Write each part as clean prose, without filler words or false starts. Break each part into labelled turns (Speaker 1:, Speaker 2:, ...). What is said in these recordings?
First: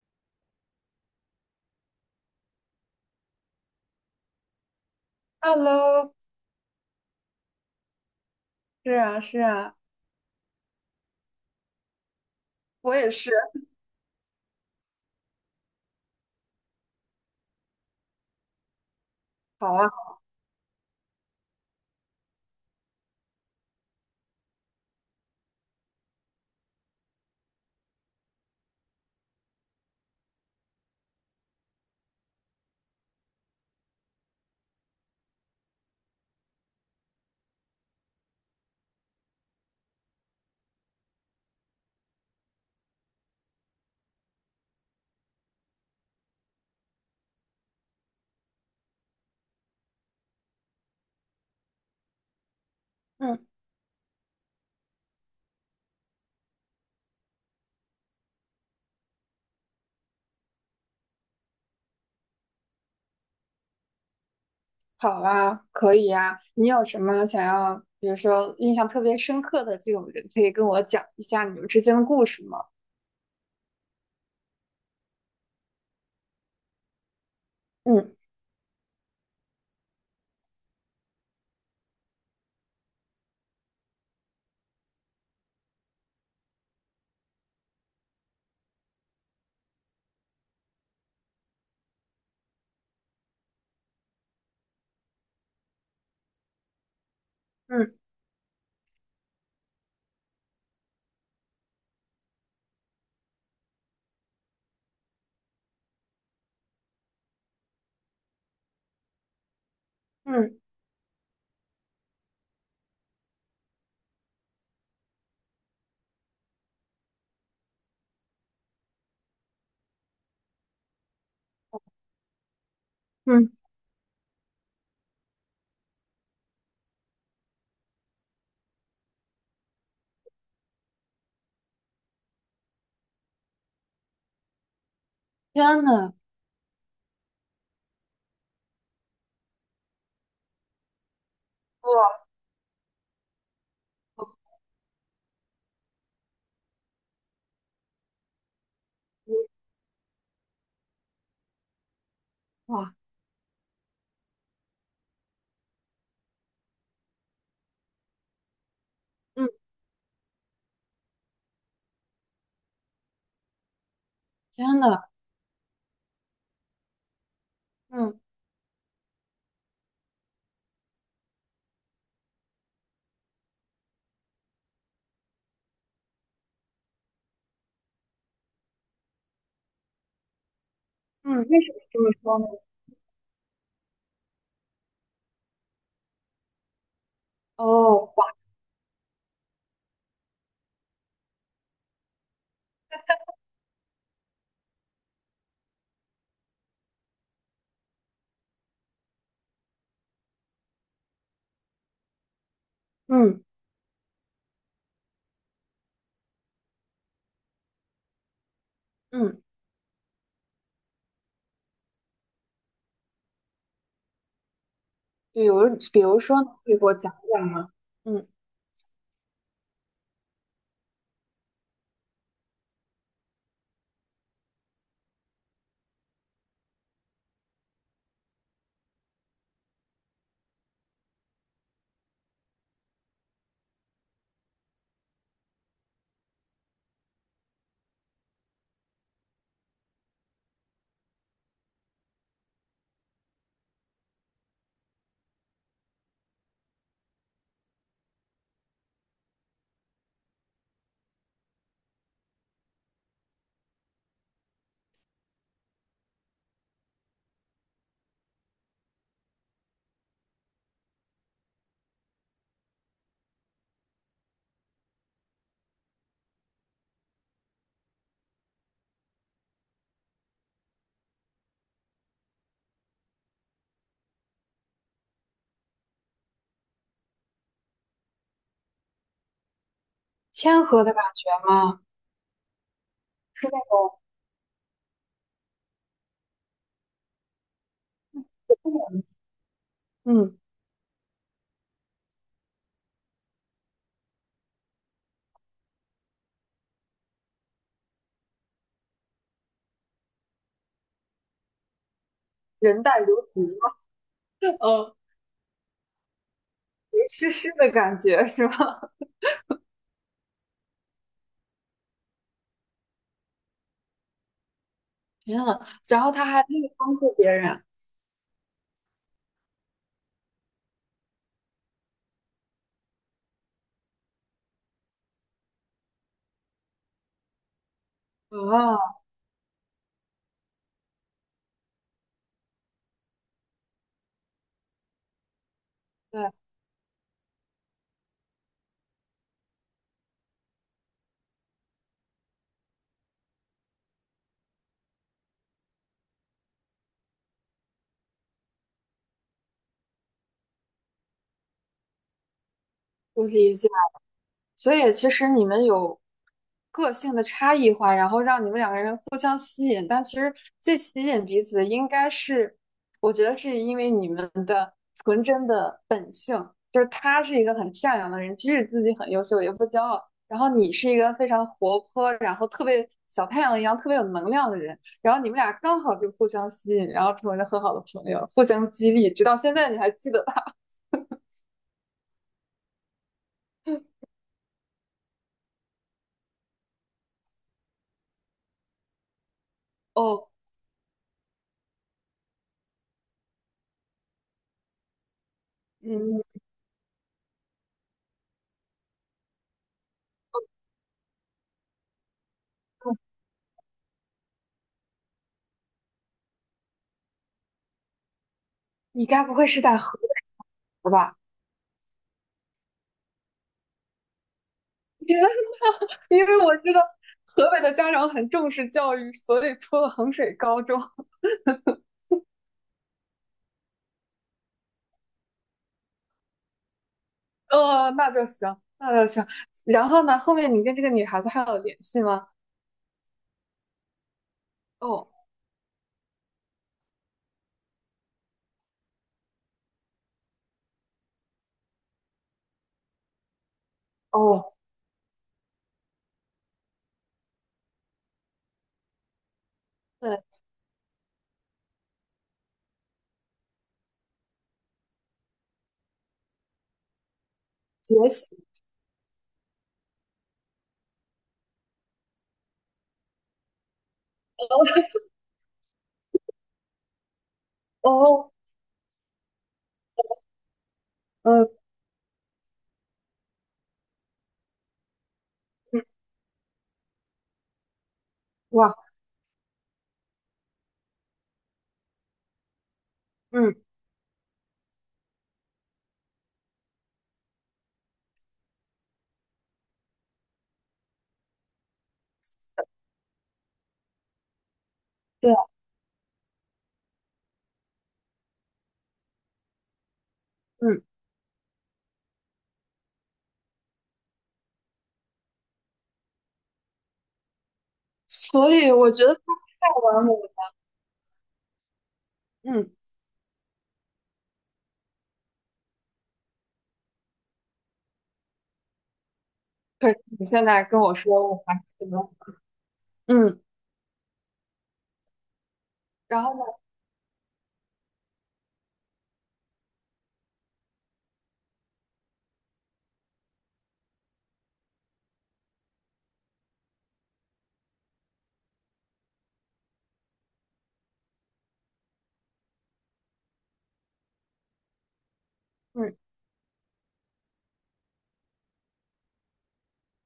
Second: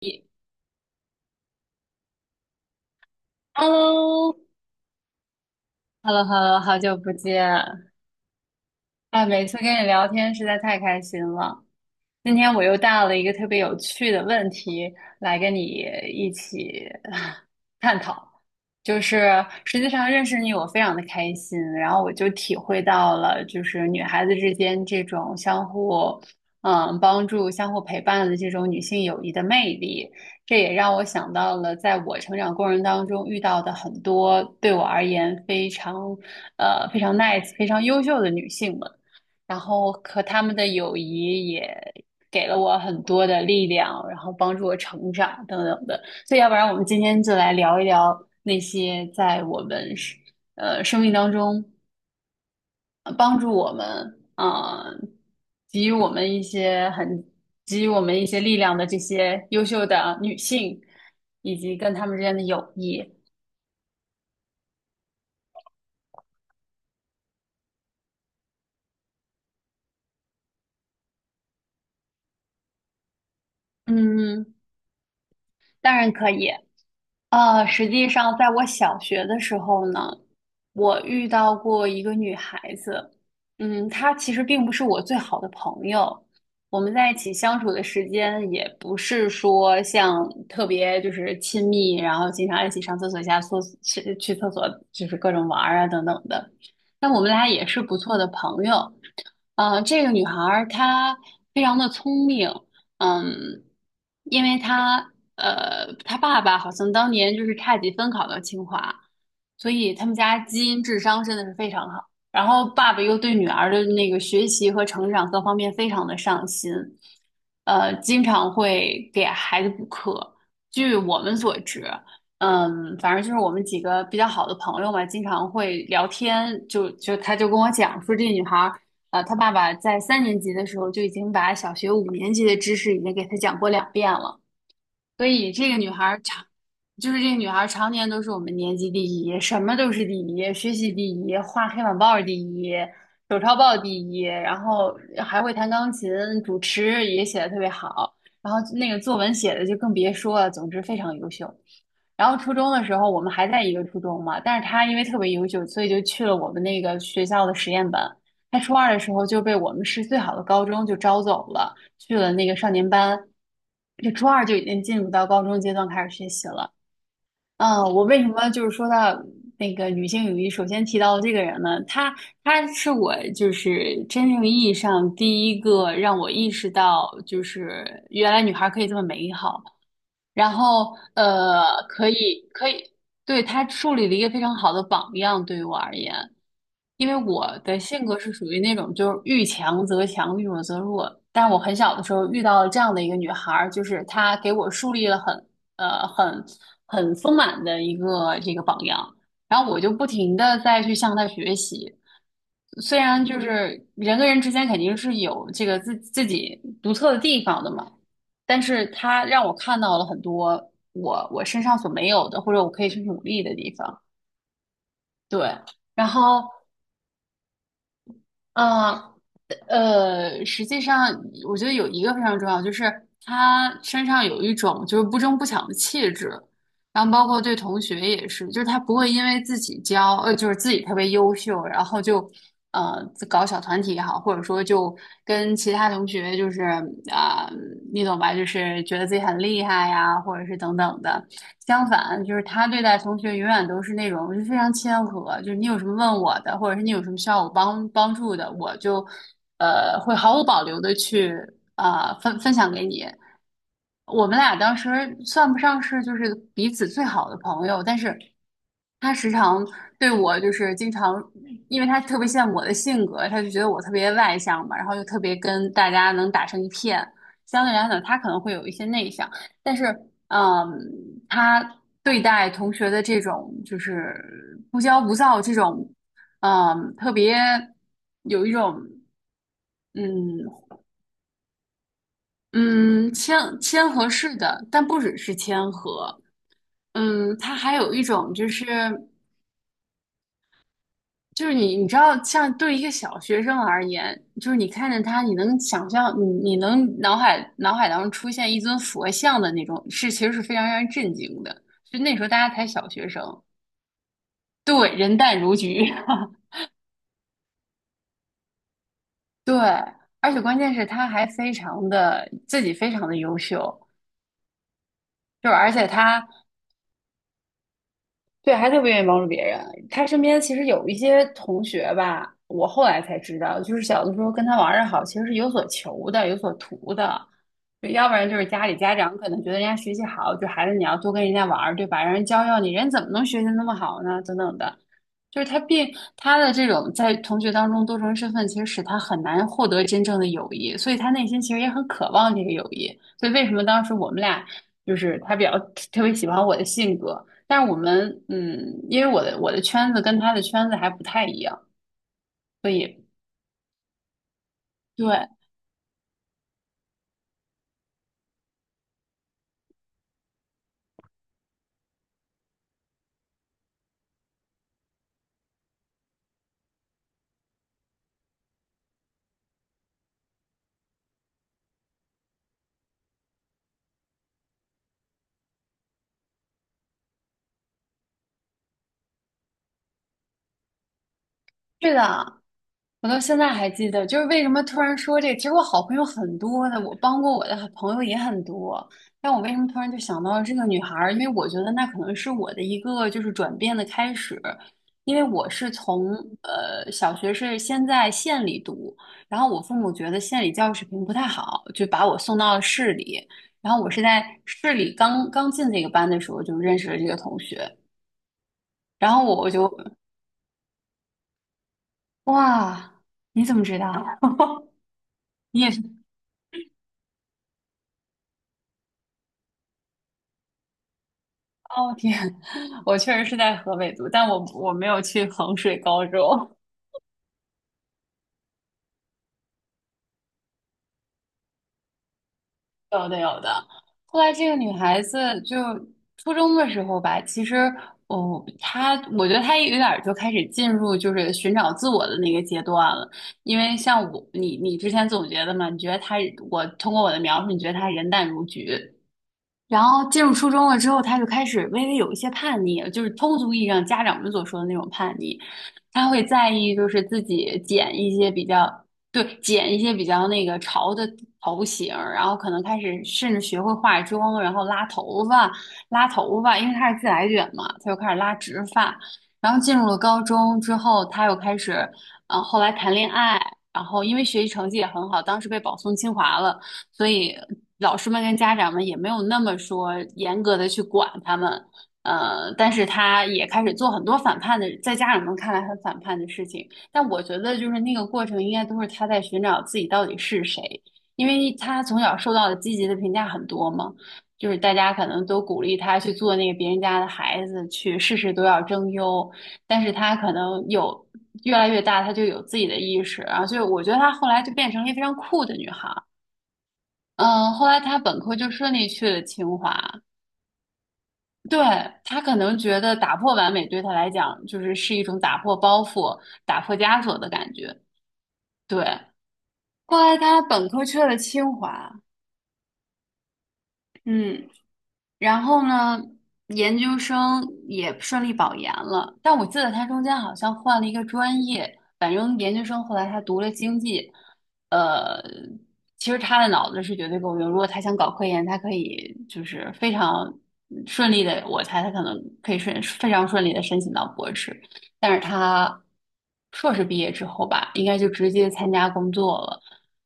Speaker 1: 一 Hello,Hello,Hello,
Speaker 2: Hello。
Speaker 1: 好久不见！
Speaker 2: 是啊，
Speaker 1: 哎，
Speaker 2: 是
Speaker 1: 每次跟
Speaker 2: 啊。
Speaker 1: 你聊天实在太开心了。今天我又
Speaker 2: 我
Speaker 1: 带
Speaker 2: 也
Speaker 1: 了一
Speaker 2: 是。
Speaker 1: 个特别有趣的问题来跟你一起啊 探讨，就是
Speaker 2: 好
Speaker 1: 实际
Speaker 2: 啊。
Speaker 1: 上认识你我非常的开心，然后我就体会到了就是女孩子之间这种相互帮助、相互陪伴的这种女性友谊的魅力，这也让我想到了在我成长过程当中遇到的很多对我而言非常非常 nice、非常优秀的女性们。然后和他们的友谊也给了我很多的力量，然后帮助我成长等等的。所以，要不然我们今天就来聊一聊那些在我们是生命当中帮
Speaker 2: 嗯，
Speaker 1: 助我们，给予我们一些很给予我们一些力量的这些优秀的女性，以及跟她们之间的友谊。
Speaker 2: 好啊，可以啊。你有什么想要，比如说印象特别深刻的这种人，可以跟我讲一下你们之间的故事吗？
Speaker 1: 嗯，当然可以。实际
Speaker 2: 嗯。
Speaker 1: 上，在我小学的时候呢，我遇到过一个女孩子，嗯，她其实并不是我最好的朋友，我们在一起相处的时间也不是说像特别就是亲密，然后经常一起上厕所、下厕所、去厕所，就是各种玩儿啊等等的。但我们俩也是
Speaker 2: 嗯。
Speaker 1: 不错的朋友。这个女孩儿她非常的聪明，嗯，因为他他爸爸好像当年就是差几分考到清华，所以他们家
Speaker 2: 嗯。
Speaker 1: 基因智商真的是非常好。然后爸爸又对女儿的那个学习和成长各方面非常的上心，经常会给孩子补课。据我们所知，嗯，反正就是我
Speaker 2: 嗯。
Speaker 1: 们几个比较好的朋友嘛，经常会聊天，他就跟我讲说，这女孩。他爸爸在3年级的时候就已经把小学5年级的知识已经给他讲过2遍了。所以这个
Speaker 2: 天
Speaker 1: 女孩
Speaker 2: 呐。
Speaker 1: 儿常，就是这个女孩儿常年都是我们年级第一，什么都是第一，学习第一，画黑板报儿
Speaker 2: 哇。
Speaker 1: 第一，手抄报第一，然后还会弹钢琴，主持也写的特别好，然后那个作文写的就更别说了，总之非常优秀。然后初中的
Speaker 2: 哇。
Speaker 1: 时候，我们还在一个初中嘛，但是她因为特别优秀，所以就去了我们那个学校的实验班。她初二的时候就
Speaker 2: 嗯。
Speaker 1: 被我们市最好的高中就招走了。去了那个少年班，就初二就已
Speaker 2: 天
Speaker 1: 经
Speaker 2: 呐。
Speaker 1: 进入到高中阶段开始学习了。嗯，我
Speaker 2: 嗯。
Speaker 1: 为什么就是说到那个女性友谊，首先提到这个人呢？她是我就是真正意义上第一个让我意识到，就是原来女孩可以这么美好，然后
Speaker 2: 嗯。为什么这
Speaker 1: 可
Speaker 2: 么说呢？
Speaker 1: 以可以，对，她树立了一个非常好的榜样，对于我而言。因为我的性
Speaker 2: 哦。
Speaker 1: 格是属于那种就是遇强则强，遇弱则弱。但我很小的时候遇到了这样的一个女孩儿，就是她给我树立了很呃很很丰满的一个这个榜样，然后我就不停的再去向她学习。虽然就
Speaker 2: 嗯。
Speaker 1: 是人跟人之间肯定是有这个自己独特的地方的嘛，但是她
Speaker 2: 嗯。
Speaker 1: 让我看到了很多我身上所没有的，或者我可以去努力的地方。
Speaker 2: 比如
Speaker 1: 对，
Speaker 2: 比
Speaker 1: 然
Speaker 2: 如说
Speaker 1: 后。
Speaker 2: 呢，可以给我讲讲吗？嗯，
Speaker 1: 嗯，实际上我觉得有一个非常重要，就是他身上有一种就是不争不抢的气质，然后包括对同学也是，就是他不会因为自己骄，呃，就是自己特别优秀，然后就呃搞小团体也好，或者说就跟其他同学就是啊、你懂吧，就是觉得自己很厉害呀，或者是等等的。相反，就是他对待同学永远都是那种就非常谦和，就是你有什么问我的，或者是你有什么需要我帮助的，我就会毫无保留的去分享给你。我们俩当时算不上是就是彼此最好的朋友，但是他时常对我就是经常，因为他特别羡慕我的性格，他就觉得我特别外向嘛，然后就特别跟大家能打成一片。相对来讲，他可能会有一些内向，但是嗯，他对待同学的这种就是不骄不躁这种，嗯，特别有一种嗯。
Speaker 2: 谦和的感觉吗？
Speaker 1: 嗯，
Speaker 2: 是那
Speaker 1: 谦
Speaker 2: 种。
Speaker 1: 和式的，但不只是谦和，嗯，他还有一种就是
Speaker 2: 嗯，
Speaker 1: 就是你知道，像对一个小学生而言，就是你看见他，你能想象，你能脑海当中出现一尊佛像的那种，是其实是非常让人震惊的。就那时候大家才
Speaker 2: 人
Speaker 1: 小
Speaker 2: 淡
Speaker 1: 学生，
Speaker 2: 如菊吗？
Speaker 1: 对，
Speaker 2: 嗯。
Speaker 1: 人淡如菊，
Speaker 2: 没湿湿的感觉是吧？
Speaker 1: 对，而且关键是他还非常的自己非常的优秀，
Speaker 2: 天
Speaker 1: 就是
Speaker 2: 呐。
Speaker 1: 而且
Speaker 2: 然后他
Speaker 1: 他
Speaker 2: 还可以帮助别人。
Speaker 1: 对，还特别愿意帮助别人。他身边其实有一些同学吧，我后来才知道，就是小的时候跟他玩的好，其实是有所求的，有所图的。就要不然就是家里
Speaker 2: 啊！
Speaker 1: 家长可能觉得人家学习好，就孩子你要多跟人家玩儿，对吧？让人教教你，人怎么能学习那么好呢？等等的，就是他并
Speaker 2: 对，
Speaker 1: 他的这种在同学当中多重身份，其实使他很难获得真正的友谊，所以他内心其实也很渴望这个友谊。所以为什么当时我们俩就是他比较特别喜欢我的性格，但是我们，嗯，因为我的圈子跟他的圈子还不太一样，所以
Speaker 2: 我理解。所以其
Speaker 1: 对，
Speaker 2: 实你们有个性的差异化，然后让你们两个人互相吸引，但其实最吸引彼此的应该是，我觉得是因为你们的纯真的本性，就是他是一个很善良的人，即使自己很优秀也不骄傲，然后你是一个非常活泼，然后特别小太阳一样特别有能量的人，然后你们俩刚好就互相吸引，然后成为了很好的朋友，互相激励，直到现在你还记得他。
Speaker 1: 是的，我到现在还记 得，就是为什么突然说这个？其实我好朋友很多的，我帮过我的朋友也很多，但我为什么突然就想
Speaker 2: 哦，
Speaker 1: 到了这个女孩儿？因为我觉得那可能是我的一个就是转变的开始，因为我是从
Speaker 2: 嗯，
Speaker 1: 小学是先在县里读，然后我父母觉得县里教育水平不太好，就把我送到了市里，然后我是在市里刚刚进这个班的时候就认识了这个同学，
Speaker 2: 你
Speaker 1: 然后
Speaker 2: 该不
Speaker 1: 我
Speaker 2: 会
Speaker 1: 我
Speaker 2: 是
Speaker 1: 就
Speaker 2: 在河吧？
Speaker 1: 哇，你怎么知道？
Speaker 2: 天呐，
Speaker 1: 你也是。
Speaker 2: 因为我知道河北的家长很重视教育，所以出了衡水高中。
Speaker 1: 哦天，我确实是在河北读，但我没有去衡水高中。
Speaker 2: 呃，那就行，那就行。然后呢，后面你跟这个女孩子还有联系吗？
Speaker 1: 有的有的。后来这个女孩
Speaker 2: 哦。
Speaker 1: 子就初中的时候吧，其实哦，她我觉得她有点儿就开始进入就是寻找自我的那个阶段了。因为像我，
Speaker 2: 哦，
Speaker 1: 你之前总结的嘛，你觉得她我通过我的描述，你觉得她人淡如菊，然后进
Speaker 2: 对，
Speaker 1: 入初中了之后，他就开始微微有一些叛逆，就是通俗意义上家长们所说的那种叛逆。他会在意，就是自己剪
Speaker 2: 学
Speaker 1: 一
Speaker 2: 习。
Speaker 1: 些比较，对，剪一些比较那个潮的头型然后可能开始甚至学会化妆，然后拉头发，拉头发，因为他是自来卷嘛，他就开始
Speaker 2: 哦。
Speaker 1: 拉直发。然后进入了高中之后，他又
Speaker 2: 嗯。
Speaker 1: 开始，后来谈恋爱，然后因为学习成绩也很好，当时被保
Speaker 2: 嗯。
Speaker 1: 送清华了。所以老师们跟家长
Speaker 2: 哇。
Speaker 1: 们也没有那么说严格的去管他们，但是他也
Speaker 2: 嗯。
Speaker 1: 开始做很多反叛的，在家长们看来很反叛的事情，但我觉得就是那个过程应该都是他在寻找自己到底是谁，因为他从小受到的积极的评价很多嘛。就是大家可能
Speaker 2: 对。
Speaker 1: 都鼓励他去做那个别人家的孩子，去事事都要争优，但是他可能
Speaker 2: 嗯。
Speaker 1: 有越来越大，他就有自己的意识啊，所以我觉得他后来就变成了一个非常酷的女孩。嗯，后来他本科就
Speaker 2: 所以
Speaker 1: 顺利
Speaker 2: 我觉
Speaker 1: 去
Speaker 2: 得太
Speaker 1: 了清华。
Speaker 2: 完美了。
Speaker 1: 对，他可能
Speaker 2: 嗯，
Speaker 1: 觉得打破完美对他来讲，就是是一种打破包袱、打破枷锁的感觉。对，
Speaker 2: 可
Speaker 1: 后
Speaker 2: 是
Speaker 1: 来
Speaker 2: 你
Speaker 1: 他
Speaker 2: 现在
Speaker 1: 本
Speaker 2: 跟
Speaker 1: 科
Speaker 2: 我
Speaker 1: 去了
Speaker 2: 说我
Speaker 1: 清
Speaker 2: 还是觉
Speaker 1: 华。
Speaker 2: 得。嗯，
Speaker 1: 嗯。然后呢，
Speaker 2: 然后呢？
Speaker 1: 研究生也顺利保研了，但我记得他中间好像换了一个专业，反正研究生后来他读了经济，呃，其实他的脑子是绝对够用，如果他想搞科研，他可以就是非常顺利的，我猜他可能可以顺非常顺利的申请到博士。但是他
Speaker 2: 嗯。
Speaker 1: 硕士毕业之后吧，应该就直接参加工作了，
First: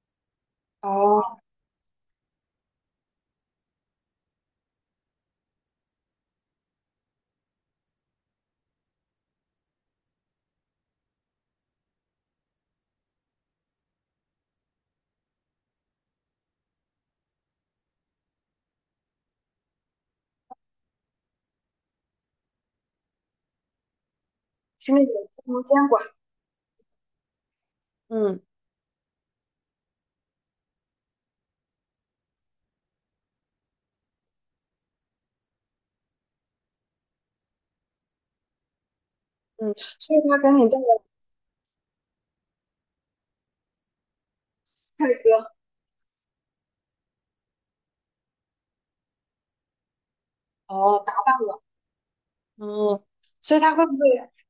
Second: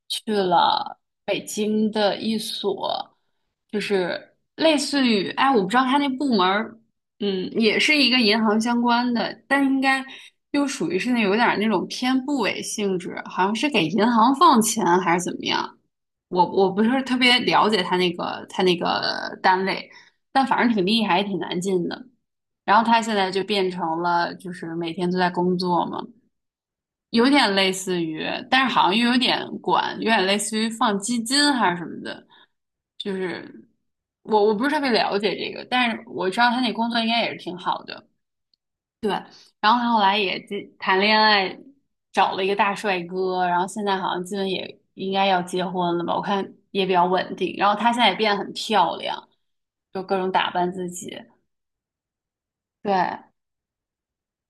Speaker 1: 去了
Speaker 2: 哦，
Speaker 1: 北京的一所，就是类似于，哎，我不知道他那部门儿，嗯，也是一个银行相关的，但应该又属于是那有点儿那种偏部委性质，好像是给银行放钱还是怎么样，我不是特别了解他那个他那个单位，但反正挺厉害，也挺难进的。然后他现在就变成了就是每
Speaker 2: 是那
Speaker 1: 天
Speaker 2: 种
Speaker 1: 都在
Speaker 2: 不
Speaker 1: 工
Speaker 2: 能监
Speaker 1: 作嘛，
Speaker 2: 管。
Speaker 1: 有点类似于，
Speaker 2: 嗯。
Speaker 1: 但是好像又有点管，有点类似于放基金还是什么的，就是我不是特别了解这个，但是我知道他那工作应该也是挺好的，对。然
Speaker 2: 嗯。
Speaker 1: 后他后来
Speaker 2: 所以他
Speaker 1: 也
Speaker 2: 给你
Speaker 1: 进
Speaker 2: 带
Speaker 1: 谈
Speaker 2: 了
Speaker 1: 恋爱，找了一个大帅哥，然后现在好像基本也
Speaker 2: 帅
Speaker 1: 应该要
Speaker 2: 哥。
Speaker 1: 结婚了吧，我看也比较稳定。然后她现在也变得很漂亮，就各种打扮自
Speaker 2: 哦，
Speaker 1: 己，
Speaker 2: 打扮。嗯。
Speaker 1: 对。
Speaker 2: 所以他会不会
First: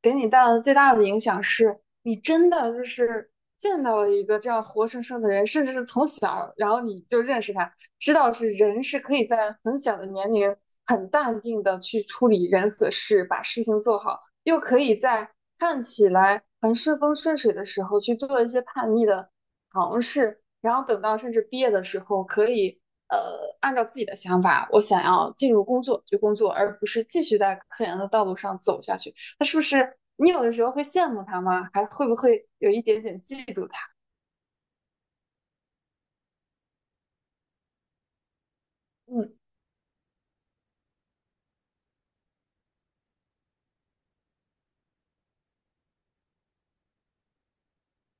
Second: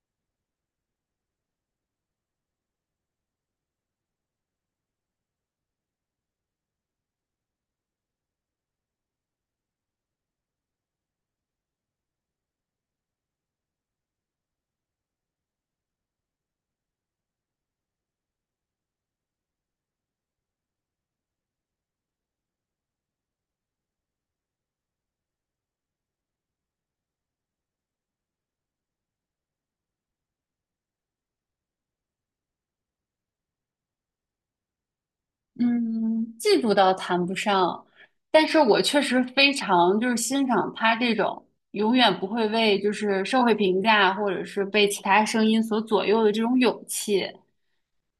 Speaker 2: 给你带来的最大的影响是，你真的就是见到了一个这样活生生的人，甚至是从小，然后你就认识他，知道是人是可以在很小的年龄很淡定的去处理人和事，把事情做好，又可以在看起来很顺风顺水的时候去做一些叛逆的尝试，然后等到甚至毕业的时候，可以按照自己的想法，我想要进入工作去工作，而不是继续在科研的道路上走下去。那是不是你有的时候会羡慕他吗？还会不会有一点点嫉妒他？
Speaker 1: 嗯，嫉妒倒谈不上，但是我确实
Speaker 2: 嗯。
Speaker 1: 非常就是欣赏他这种永远不会为就是社会评价或者是被其他声音所左右的这种勇气。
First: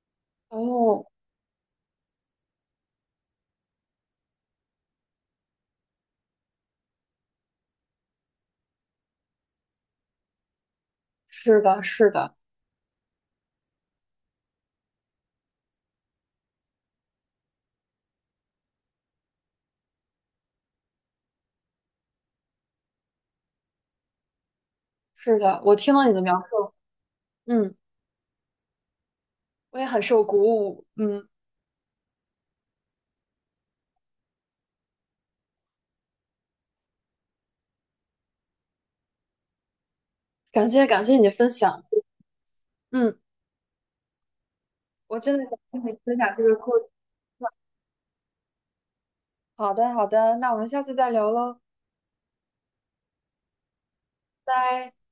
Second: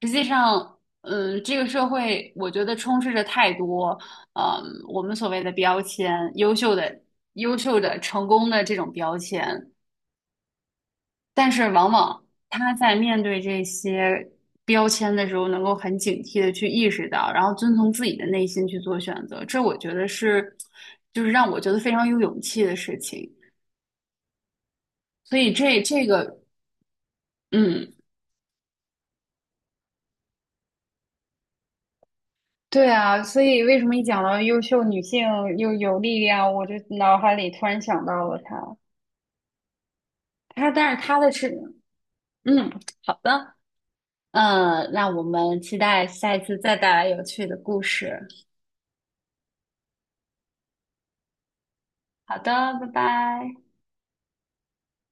Speaker 1: 实际上，
Speaker 2: 哦，
Speaker 1: 嗯，这个社会我觉得充斥着太多，嗯，我们所谓的标签，优秀的、优秀的、成功的这种标签。但
Speaker 2: 是
Speaker 1: 是
Speaker 2: 的，
Speaker 1: 往
Speaker 2: 是
Speaker 1: 往
Speaker 2: 的。
Speaker 1: 他在面对这些标签的时候，能够很警惕的去意识到，然后遵从自己的内心去做选择，这我觉得是，就是让我觉得非常有勇气的事情。所
Speaker 2: 是
Speaker 1: 以
Speaker 2: 的，我
Speaker 1: 这
Speaker 2: 听
Speaker 1: 这
Speaker 2: 了你的描
Speaker 1: 个，
Speaker 2: 述。嗯，
Speaker 1: 嗯，
Speaker 2: 我也很受鼓舞。嗯，
Speaker 1: 对啊，所以为什么一讲到优秀女性又有力量，我就脑海里突然想到了她，她，
Speaker 2: 感谢
Speaker 1: 但是
Speaker 2: 感谢
Speaker 1: 她
Speaker 2: 你的
Speaker 1: 的是，
Speaker 2: 分享。
Speaker 1: 嗯，
Speaker 2: 嗯，
Speaker 1: 好的，嗯，那
Speaker 2: 我
Speaker 1: 我
Speaker 2: 真的感
Speaker 1: 们
Speaker 2: 谢
Speaker 1: 期
Speaker 2: 你
Speaker 1: 待
Speaker 2: 分享
Speaker 1: 下
Speaker 2: 这
Speaker 1: 一
Speaker 2: 个
Speaker 1: 次
Speaker 2: 故
Speaker 1: 再
Speaker 2: 事。
Speaker 1: 带来有趣的故事。
Speaker 2: 好的，好的，那我们下次再聊喽。
Speaker 1: 好的，拜拜。
Speaker 2: 拜拜。